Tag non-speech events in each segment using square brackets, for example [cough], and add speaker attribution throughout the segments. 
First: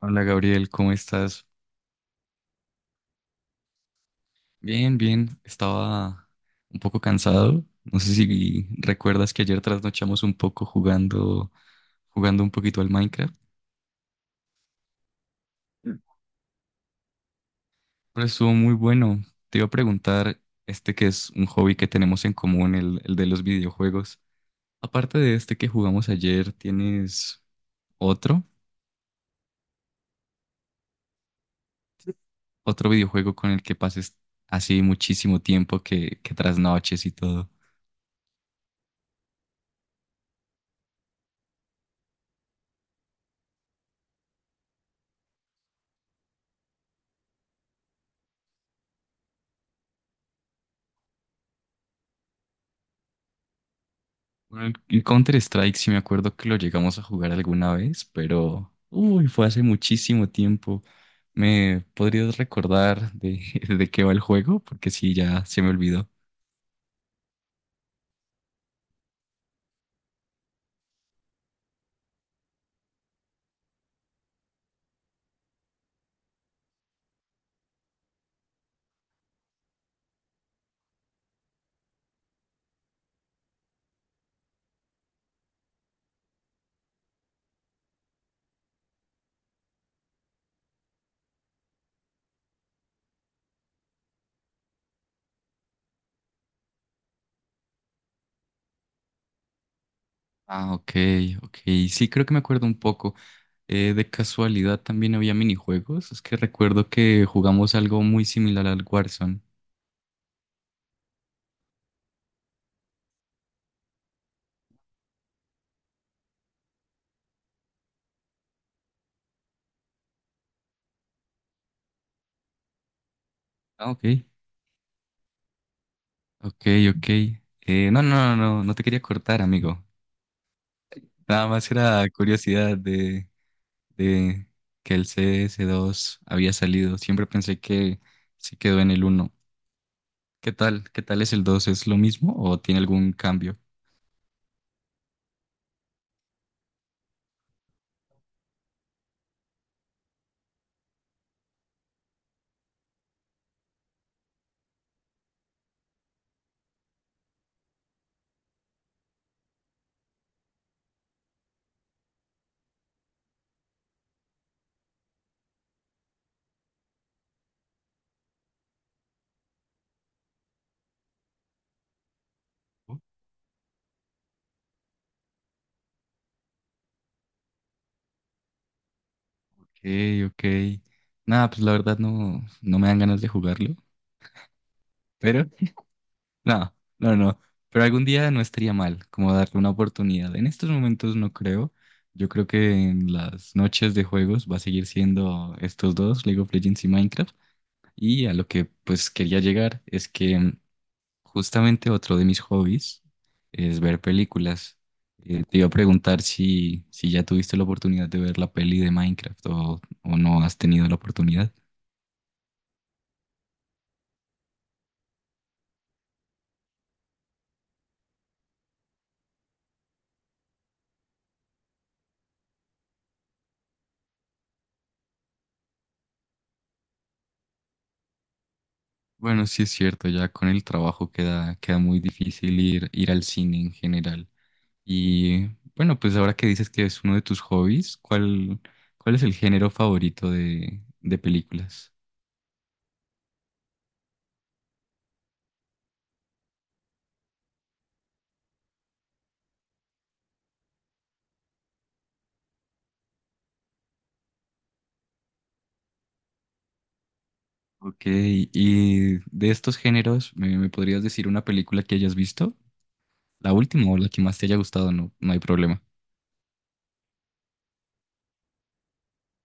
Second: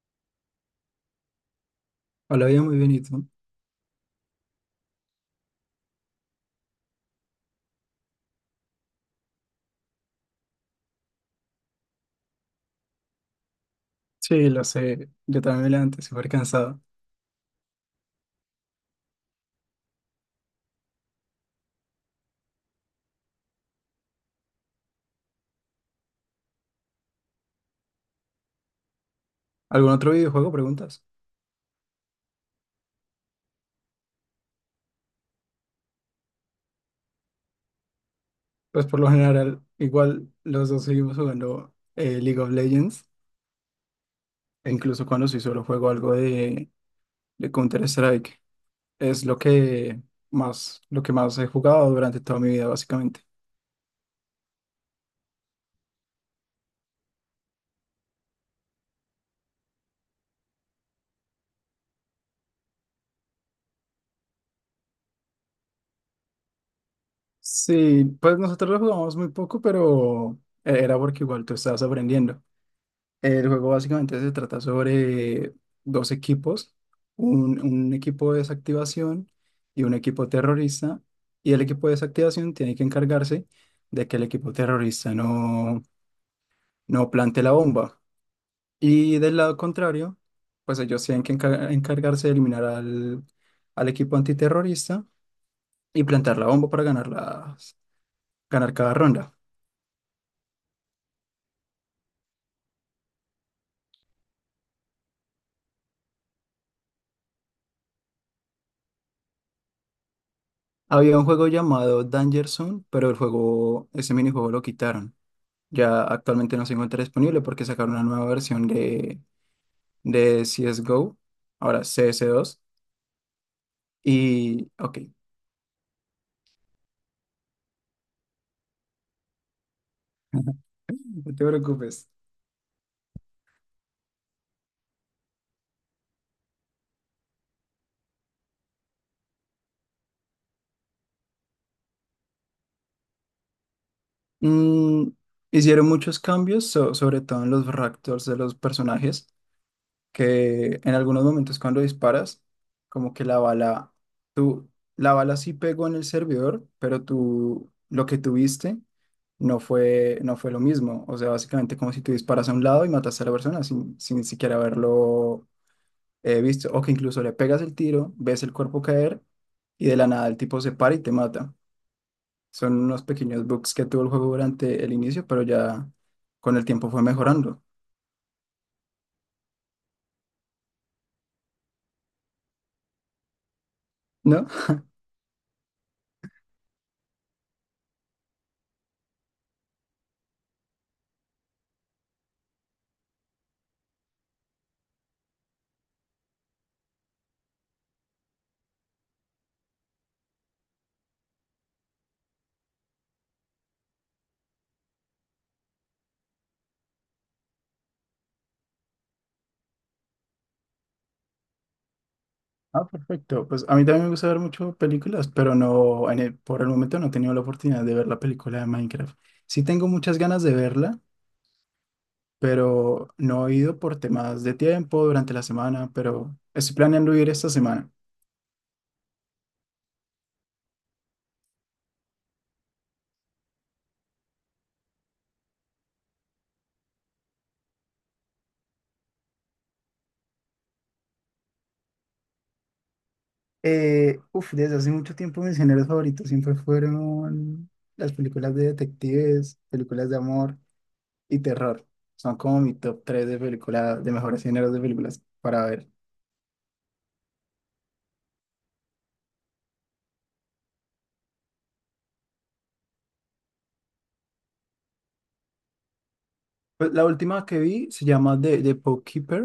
Speaker 1: Hola Gabriel, ¿cómo estás?
Speaker 2: Hola, bien, muy bien, ¿y tú?
Speaker 1: Bien, bien. Estaba un poco cansado. No sé si recuerdas que ayer trasnochamos un poco jugando un poquito al Minecraft.
Speaker 2: Sí, lo sé, yo también me
Speaker 1: Mm.
Speaker 2: levanté súper cansado.
Speaker 1: Pero estuvo muy bueno. Te iba a preguntar, este que es un hobby que tenemos en común, el de los videojuegos. Aparte de este que jugamos ayer, ¿tienes otro?
Speaker 2: ¿Algún otro videojuego, preguntas?
Speaker 1: ¿Otro videojuego con el que pases así muchísimo tiempo que trasnoches y todo?
Speaker 2: Pues por lo general, igual los dos seguimos jugando League of Legends, e incluso cuando sí solo juego algo de Counter-Strike. Es lo que más he jugado durante toda mi vida, básicamente.
Speaker 1: Bueno, el Counter Strike sí me acuerdo que lo llegamos a jugar alguna vez, pero uy, fue hace muchísimo tiempo. ¿Me podrías recordar de, [laughs] de qué va el juego? Porque sí, ya se me olvidó.
Speaker 2: Sí, pues nosotros lo jugamos muy poco, pero era porque igual tú estabas aprendiendo. El juego básicamente se trata sobre dos equipos, un equipo de desactivación y un equipo terrorista, y el equipo de desactivación tiene que encargarse de que el equipo terrorista no plante la bomba. Y del lado contrario, pues ellos tienen que encargarse de eliminar al equipo antiterrorista y plantar la bomba para ganar, ganar cada ronda.
Speaker 1: Ah, ok, ok. Sí, creo que me acuerdo un poco. De casualidad también había minijuegos. Es que recuerdo que jugamos algo muy similar al Warzone.
Speaker 2: Había un juego llamado Danger Zone, pero el juego, ese minijuego lo quitaron. Ya actualmente no se encuentra disponible porque sacaron una nueva versión de CSGO, ahora CS2.
Speaker 1: Ah, ok,
Speaker 2: Y, ok,
Speaker 1: ok, ok. No, no, no, no, no te quería cortar, amigo.
Speaker 2: [laughs] no te
Speaker 1: Nada más era
Speaker 2: preocupes.
Speaker 1: curiosidad de que el CS2 había salido. Siempre pensé que se quedó en el uno. ¿Qué tal? ¿Qué tal es el dos? ¿Es lo mismo o tiene algún cambio?
Speaker 2: Mm, hicieron muchos cambios, sobre todo en los ractors de los personajes, que en algunos momentos cuando disparas, como que la bala, tú, la bala sí pegó en el servidor, pero tú, lo que tuviste no fue lo mismo. O sea, básicamente como si tú disparas a un lado y matas a la persona sin siquiera haberlo visto, o que incluso le pegas el tiro, ves el cuerpo caer y de la nada el tipo se para y te mata. Son
Speaker 1: Ok,
Speaker 2: unos pequeños bugs que tuvo el juego durante el inicio, pero ya con el tiempo fue mejorando,
Speaker 1: ok. Nada, pues la verdad no me dan ganas de jugarlo.
Speaker 2: ¿no?
Speaker 1: Pero, [laughs] no, no, no. Pero algún día no estaría mal como darle una oportunidad. En estos momentos no creo. Yo creo que en las noches de juegos va a seguir siendo estos dos, League of Legends y Minecraft. Y a lo que pues quería llegar es que justamente otro de mis hobbies es ver películas. Te iba a preguntar si ya tuviste la oportunidad de ver la peli de Minecraft, o no has tenido la oportunidad.
Speaker 2: Ah, perfecto. Pues a mí también me gusta ver mucho películas, pero no, por el momento no he tenido la oportunidad de ver la película de Minecraft. Sí tengo muchas ganas de verla, pero no he ido por temas de tiempo durante la semana, pero estoy planeando ir esta semana.
Speaker 1: Bueno, sí es cierto, ya con el trabajo queda, queda muy difícil ir, ir al cine en general. Y bueno, pues ahora que dices que es uno de tus hobbies, ¿cuál es el género favorito de películas?
Speaker 2: Uf, desde hace mucho tiempo mis géneros favoritos siempre fueron las películas de detectives, películas de amor y terror. Son como mi top 3 de películas, de mejores géneros de películas para ver.
Speaker 1: Ok, y de estos géneros, ¿me podrías decir una película que hayas visto? La última o la que más te haya gustado, no, no hay problema.
Speaker 2: Pues la última que vi se llama The Bookkeeper.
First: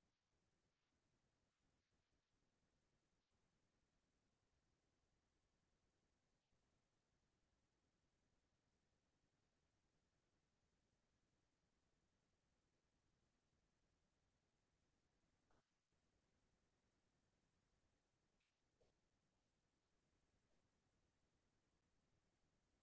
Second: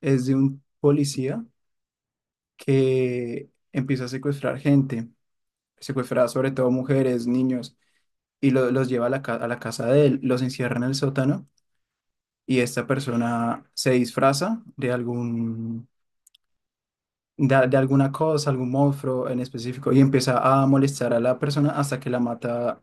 Speaker 2: Es de un policía que empieza a secuestrar gente, secuestra sobre todo mujeres, niños, y los lleva a la, a la casa de él, los encierra en el sótano y esta persona se disfraza de algún, de alguna cosa, algún monstruo en específico y empieza a molestar a la persona hasta que la mata,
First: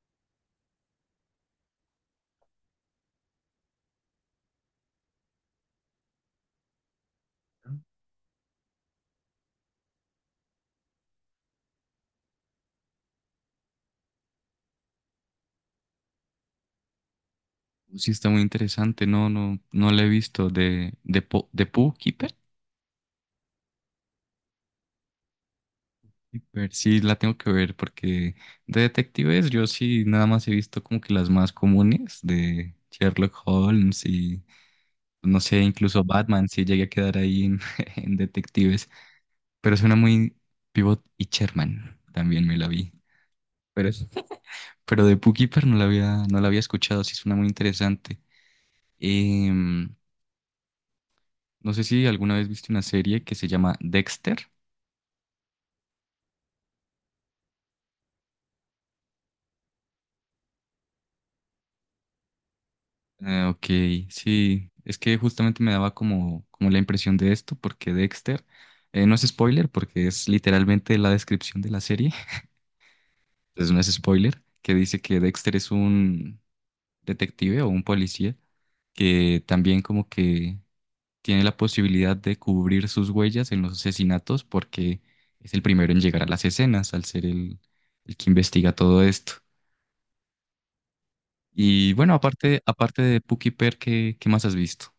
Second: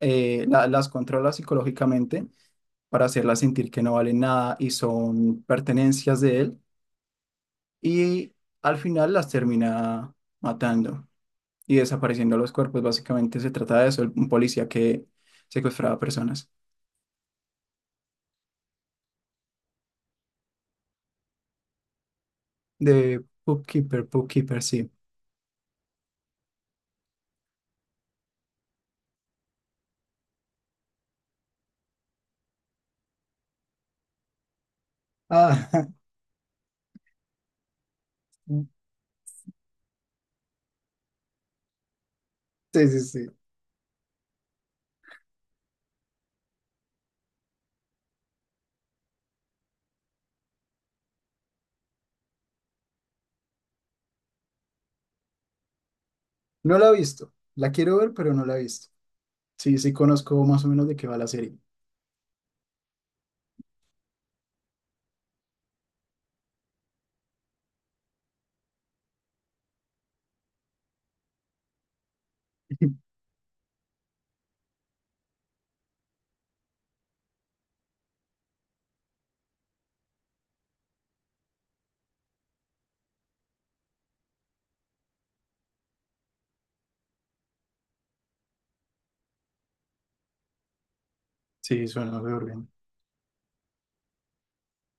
Speaker 2: las controla psicológicamente para hacerla sentir que no valen nada y son pertenencias de él y al final las termina matando y desapareciendo los cuerpos. Básicamente se trata de eso, un policía que secuestraba personas.
Speaker 1: Sí, está muy interesante. No, no, no la he visto. De Pooh Keeper.
Speaker 2: De Bookkeeper, Bookkeeper, sí.
Speaker 1: Keeper, sí, la tengo que ver porque de detectives yo sí nada más he visto como que las más comunes de Sherlock Holmes y no sé,
Speaker 2: Ah, [laughs]
Speaker 1: incluso Batman, sí llegué a quedar ahí en, [laughs] en detectives. Pero suena muy Pivot y Sherman. También me la
Speaker 2: sí,
Speaker 1: vi.
Speaker 2: sí, sí.
Speaker 1: Pero, [laughs] pero de Pooh Keeper no la había escuchado. Sí, suena muy interesante. Em, No sé si alguna vez viste una serie que se llama Dexter.
Speaker 2: No la he visto. La quiero ver, pero no la he visto. Sí, sí conozco más o menos de qué va la serie.
Speaker 1: Ah, ok, sí, es que justamente me daba como la impresión de esto, porque Dexter, no es spoiler, porque es literalmente la descripción de la serie, [laughs]
Speaker 2: [laughs]
Speaker 1: entonces no es spoiler, que dice que Dexter es un detective o un policía que también como que tiene la posibilidad de cubrir sus huellas en los asesinatos porque es el primero en llegar a las escenas al ser el que investiga todo esto.
Speaker 2: Sí,
Speaker 1: Y
Speaker 2: suena
Speaker 1: bueno,
Speaker 2: súper
Speaker 1: aparte,
Speaker 2: bien.
Speaker 1: aparte de Puki Per, ¿qué más has visto?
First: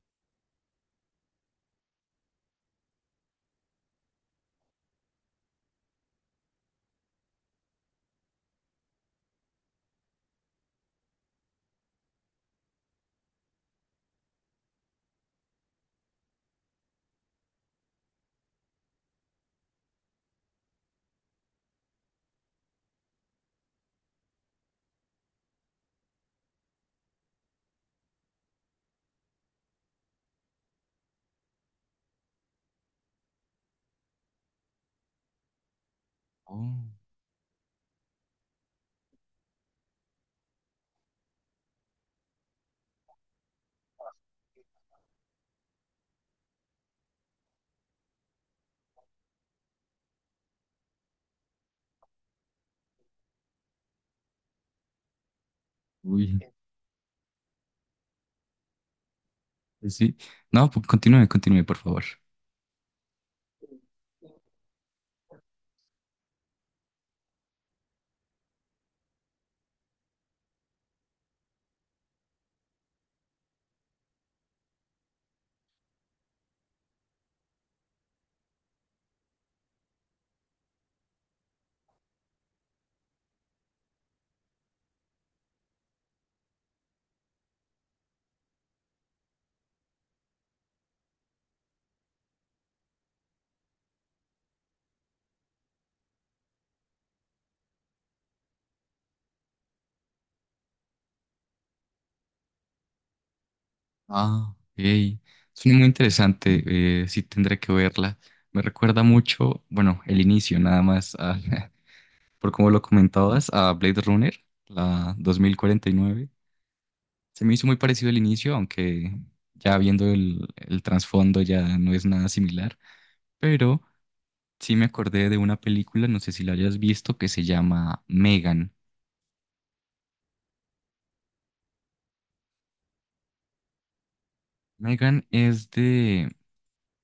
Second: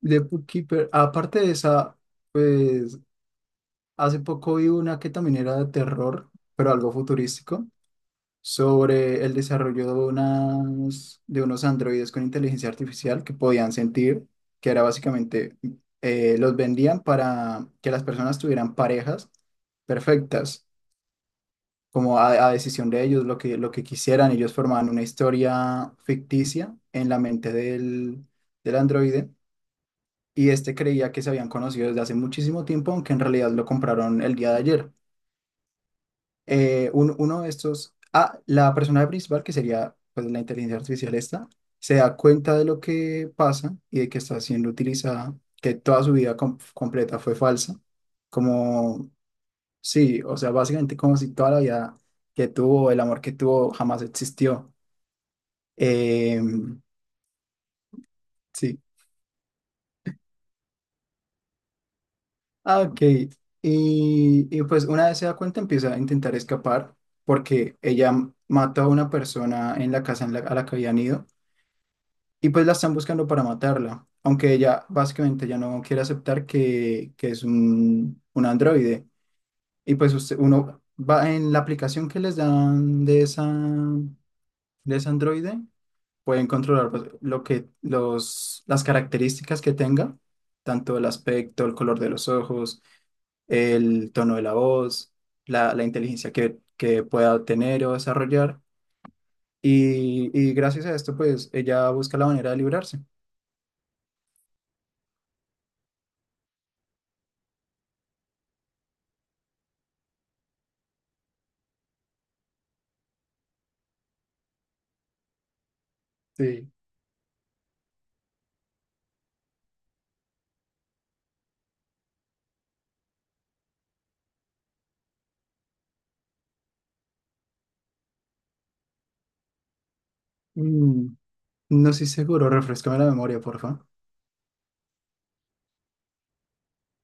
Speaker 2: De Bookkeeper, aparte de esa, pues hace poco vi una que también era de terror, pero algo futurístico, sobre el desarrollo de, unas, de unos androides con inteligencia artificial que podían sentir, que era básicamente, los vendían para que las personas tuvieran parejas perfectas, como a decisión de ellos, lo que quisieran. Ellos formaban una historia ficticia en la mente del androide y este creía que se habían conocido desde hace muchísimo tiempo, aunque en realidad lo compraron el día de ayer.
Speaker 1: Oh,
Speaker 2: Uno de estos, ah, la persona principal, que sería pues, la inteligencia artificial esta, se da cuenta de lo que pasa y de que está siendo utilizada, que toda su vida completa fue falsa, como, sí, o sea, básicamente como si toda la vida que tuvo, el amor que tuvo, jamás existió.
Speaker 1: uy,
Speaker 2: Em, sí,
Speaker 1: pues sí. No, continúe, continúe, por favor.
Speaker 2: ah, ok. Y pues una vez se da cuenta, empieza a intentar escapar porque ella mató a una persona en la casa a la que habían ido. Y pues la están buscando para matarla, aunque ella básicamente ya no quiere aceptar que es un androide. Y pues usted, uno va en la aplicación que les dan de esa, de ese androide, pueden controlar pues, lo que, las características que tenga, tanto el aspecto, el color de los ojos, el tono de la voz, la inteligencia que pueda tener o desarrollar. Y gracias a esto, pues ella busca la manera de librarse.
Speaker 1: Ah, hey. Suena muy interesante. Sí, tendré que verla. Me recuerda mucho, bueno, el inicio, nada más, [laughs] por como lo comentabas, a Blade Runner, la 2049.
Speaker 2: Sí.
Speaker 1: Se me hizo muy parecido el inicio, aunque ya viendo el trasfondo ya no es nada similar. Sí me acordé de una película, no sé si la hayas visto, que se llama Megan.
Speaker 2: Mm, no estoy seguro, refrescame la memoria, porfa.
Speaker 1: Megan es de,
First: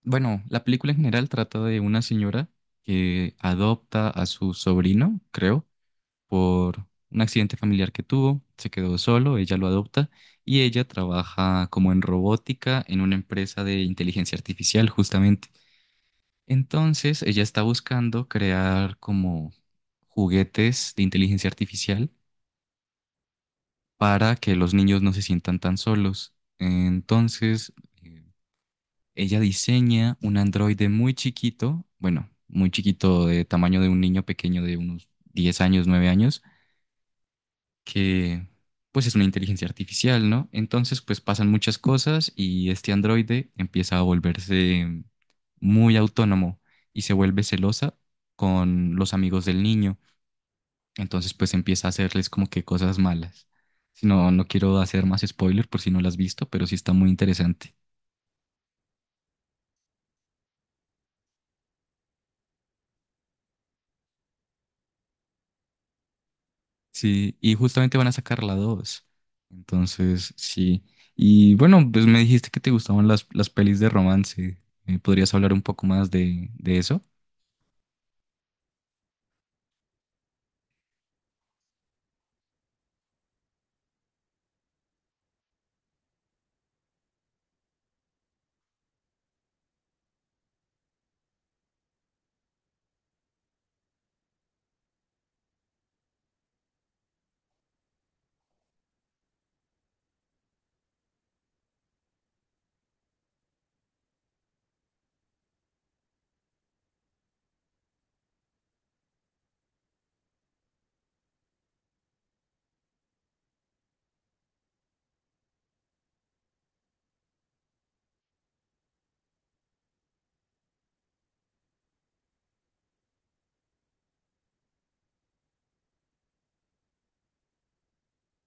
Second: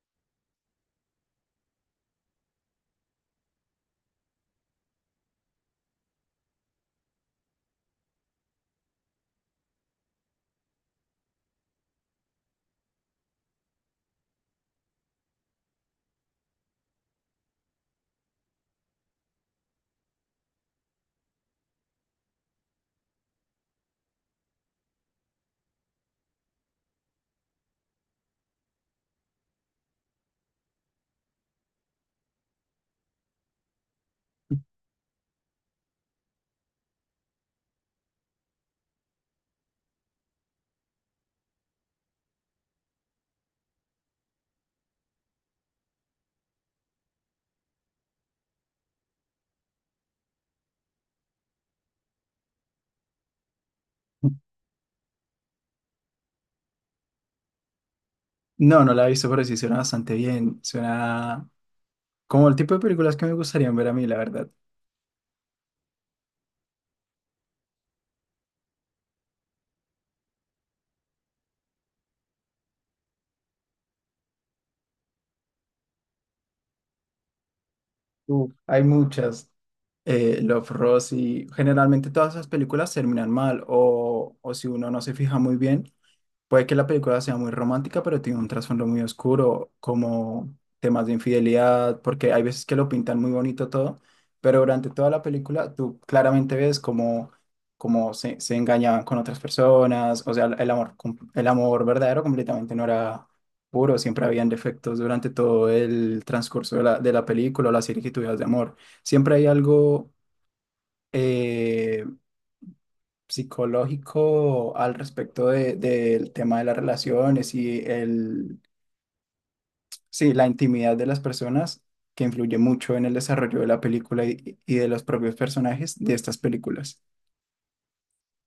Speaker 1: bueno, la película en general trata de una señora que adopta a su sobrino, creo, por un accidente familiar que tuvo, se quedó solo, ella lo adopta y ella trabaja como en robótica en una empresa de inteligencia artificial, justamente. Entonces, ella está buscando crear como juguetes de inteligencia artificial para que los niños no se sientan tan solos. Entonces, eh, ella diseña un androide muy chiquito, bueno, muy chiquito de tamaño de un niño pequeño de unos 10 años, 9 años, que pues es una inteligencia artificial, ¿no? Entonces, pues pasan muchas cosas y este androide empieza a volverse muy autónomo y se vuelve celosa con los amigos del niño. Entonces, pues empieza a hacerles como que cosas malas. Si no, no quiero hacer más spoiler por si no la has visto, pero sí está muy interesante.
Speaker 2: No, no la he visto, pero sí suena bastante bien. Suena como el tipo de películas que me gustarían ver a mí, la verdad.
Speaker 1: Sí, y justamente van a sacar la dos. Entonces, sí. Y bueno, pues me dijiste que te gustaban las pelis de romance. ¿Podrías hablar un poco más de eso?
Speaker 2: Uf, hay muchas. Love, Rosie. Generalmente todas esas películas terminan mal o si uno no se fija muy bien, puede que la película sea muy romántica, pero tiene un trasfondo muy oscuro, como temas de infidelidad, porque hay veces que lo pintan muy bonito todo, pero durante toda la película tú claramente ves cómo, se engañaban con otras personas, o sea, el amor, el amor verdadero completamente no era puro, siempre habían defectos durante todo el transcurso de de la película o las circunstancias de amor. Siempre hay algo... eh, psicológico al respecto del tema de las relaciones y sí, la intimidad de las personas que influye mucho en el desarrollo de la película y de los propios personajes de estas películas.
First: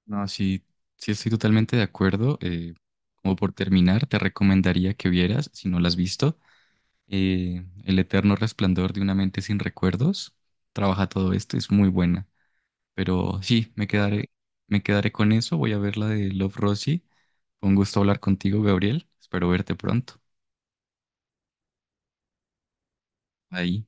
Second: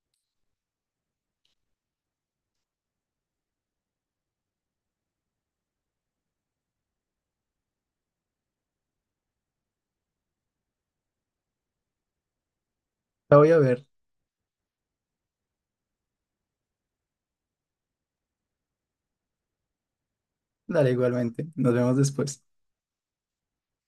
Speaker 1: No, sí, sí estoy totalmente de acuerdo. Como por terminar, te recomendaría que vieras, si no la has visto, El eterno resplandor de una mente sin recuerdos. Trabaja todo esto, es muy buena.
Speaker 2: La
Speaker 1: Pero
Speaker 2: voy a
Speaker 1: sí,
Speaker 2: ver,
Speaker 1: me quedaré con eso. Voy a ver la de Love Rosie. Con gusto hablar contigo, Gabriel. Espero verte pronto.
Speaker 2: dale igualmente. Nos vemos después.
Speaker 1: Ahí.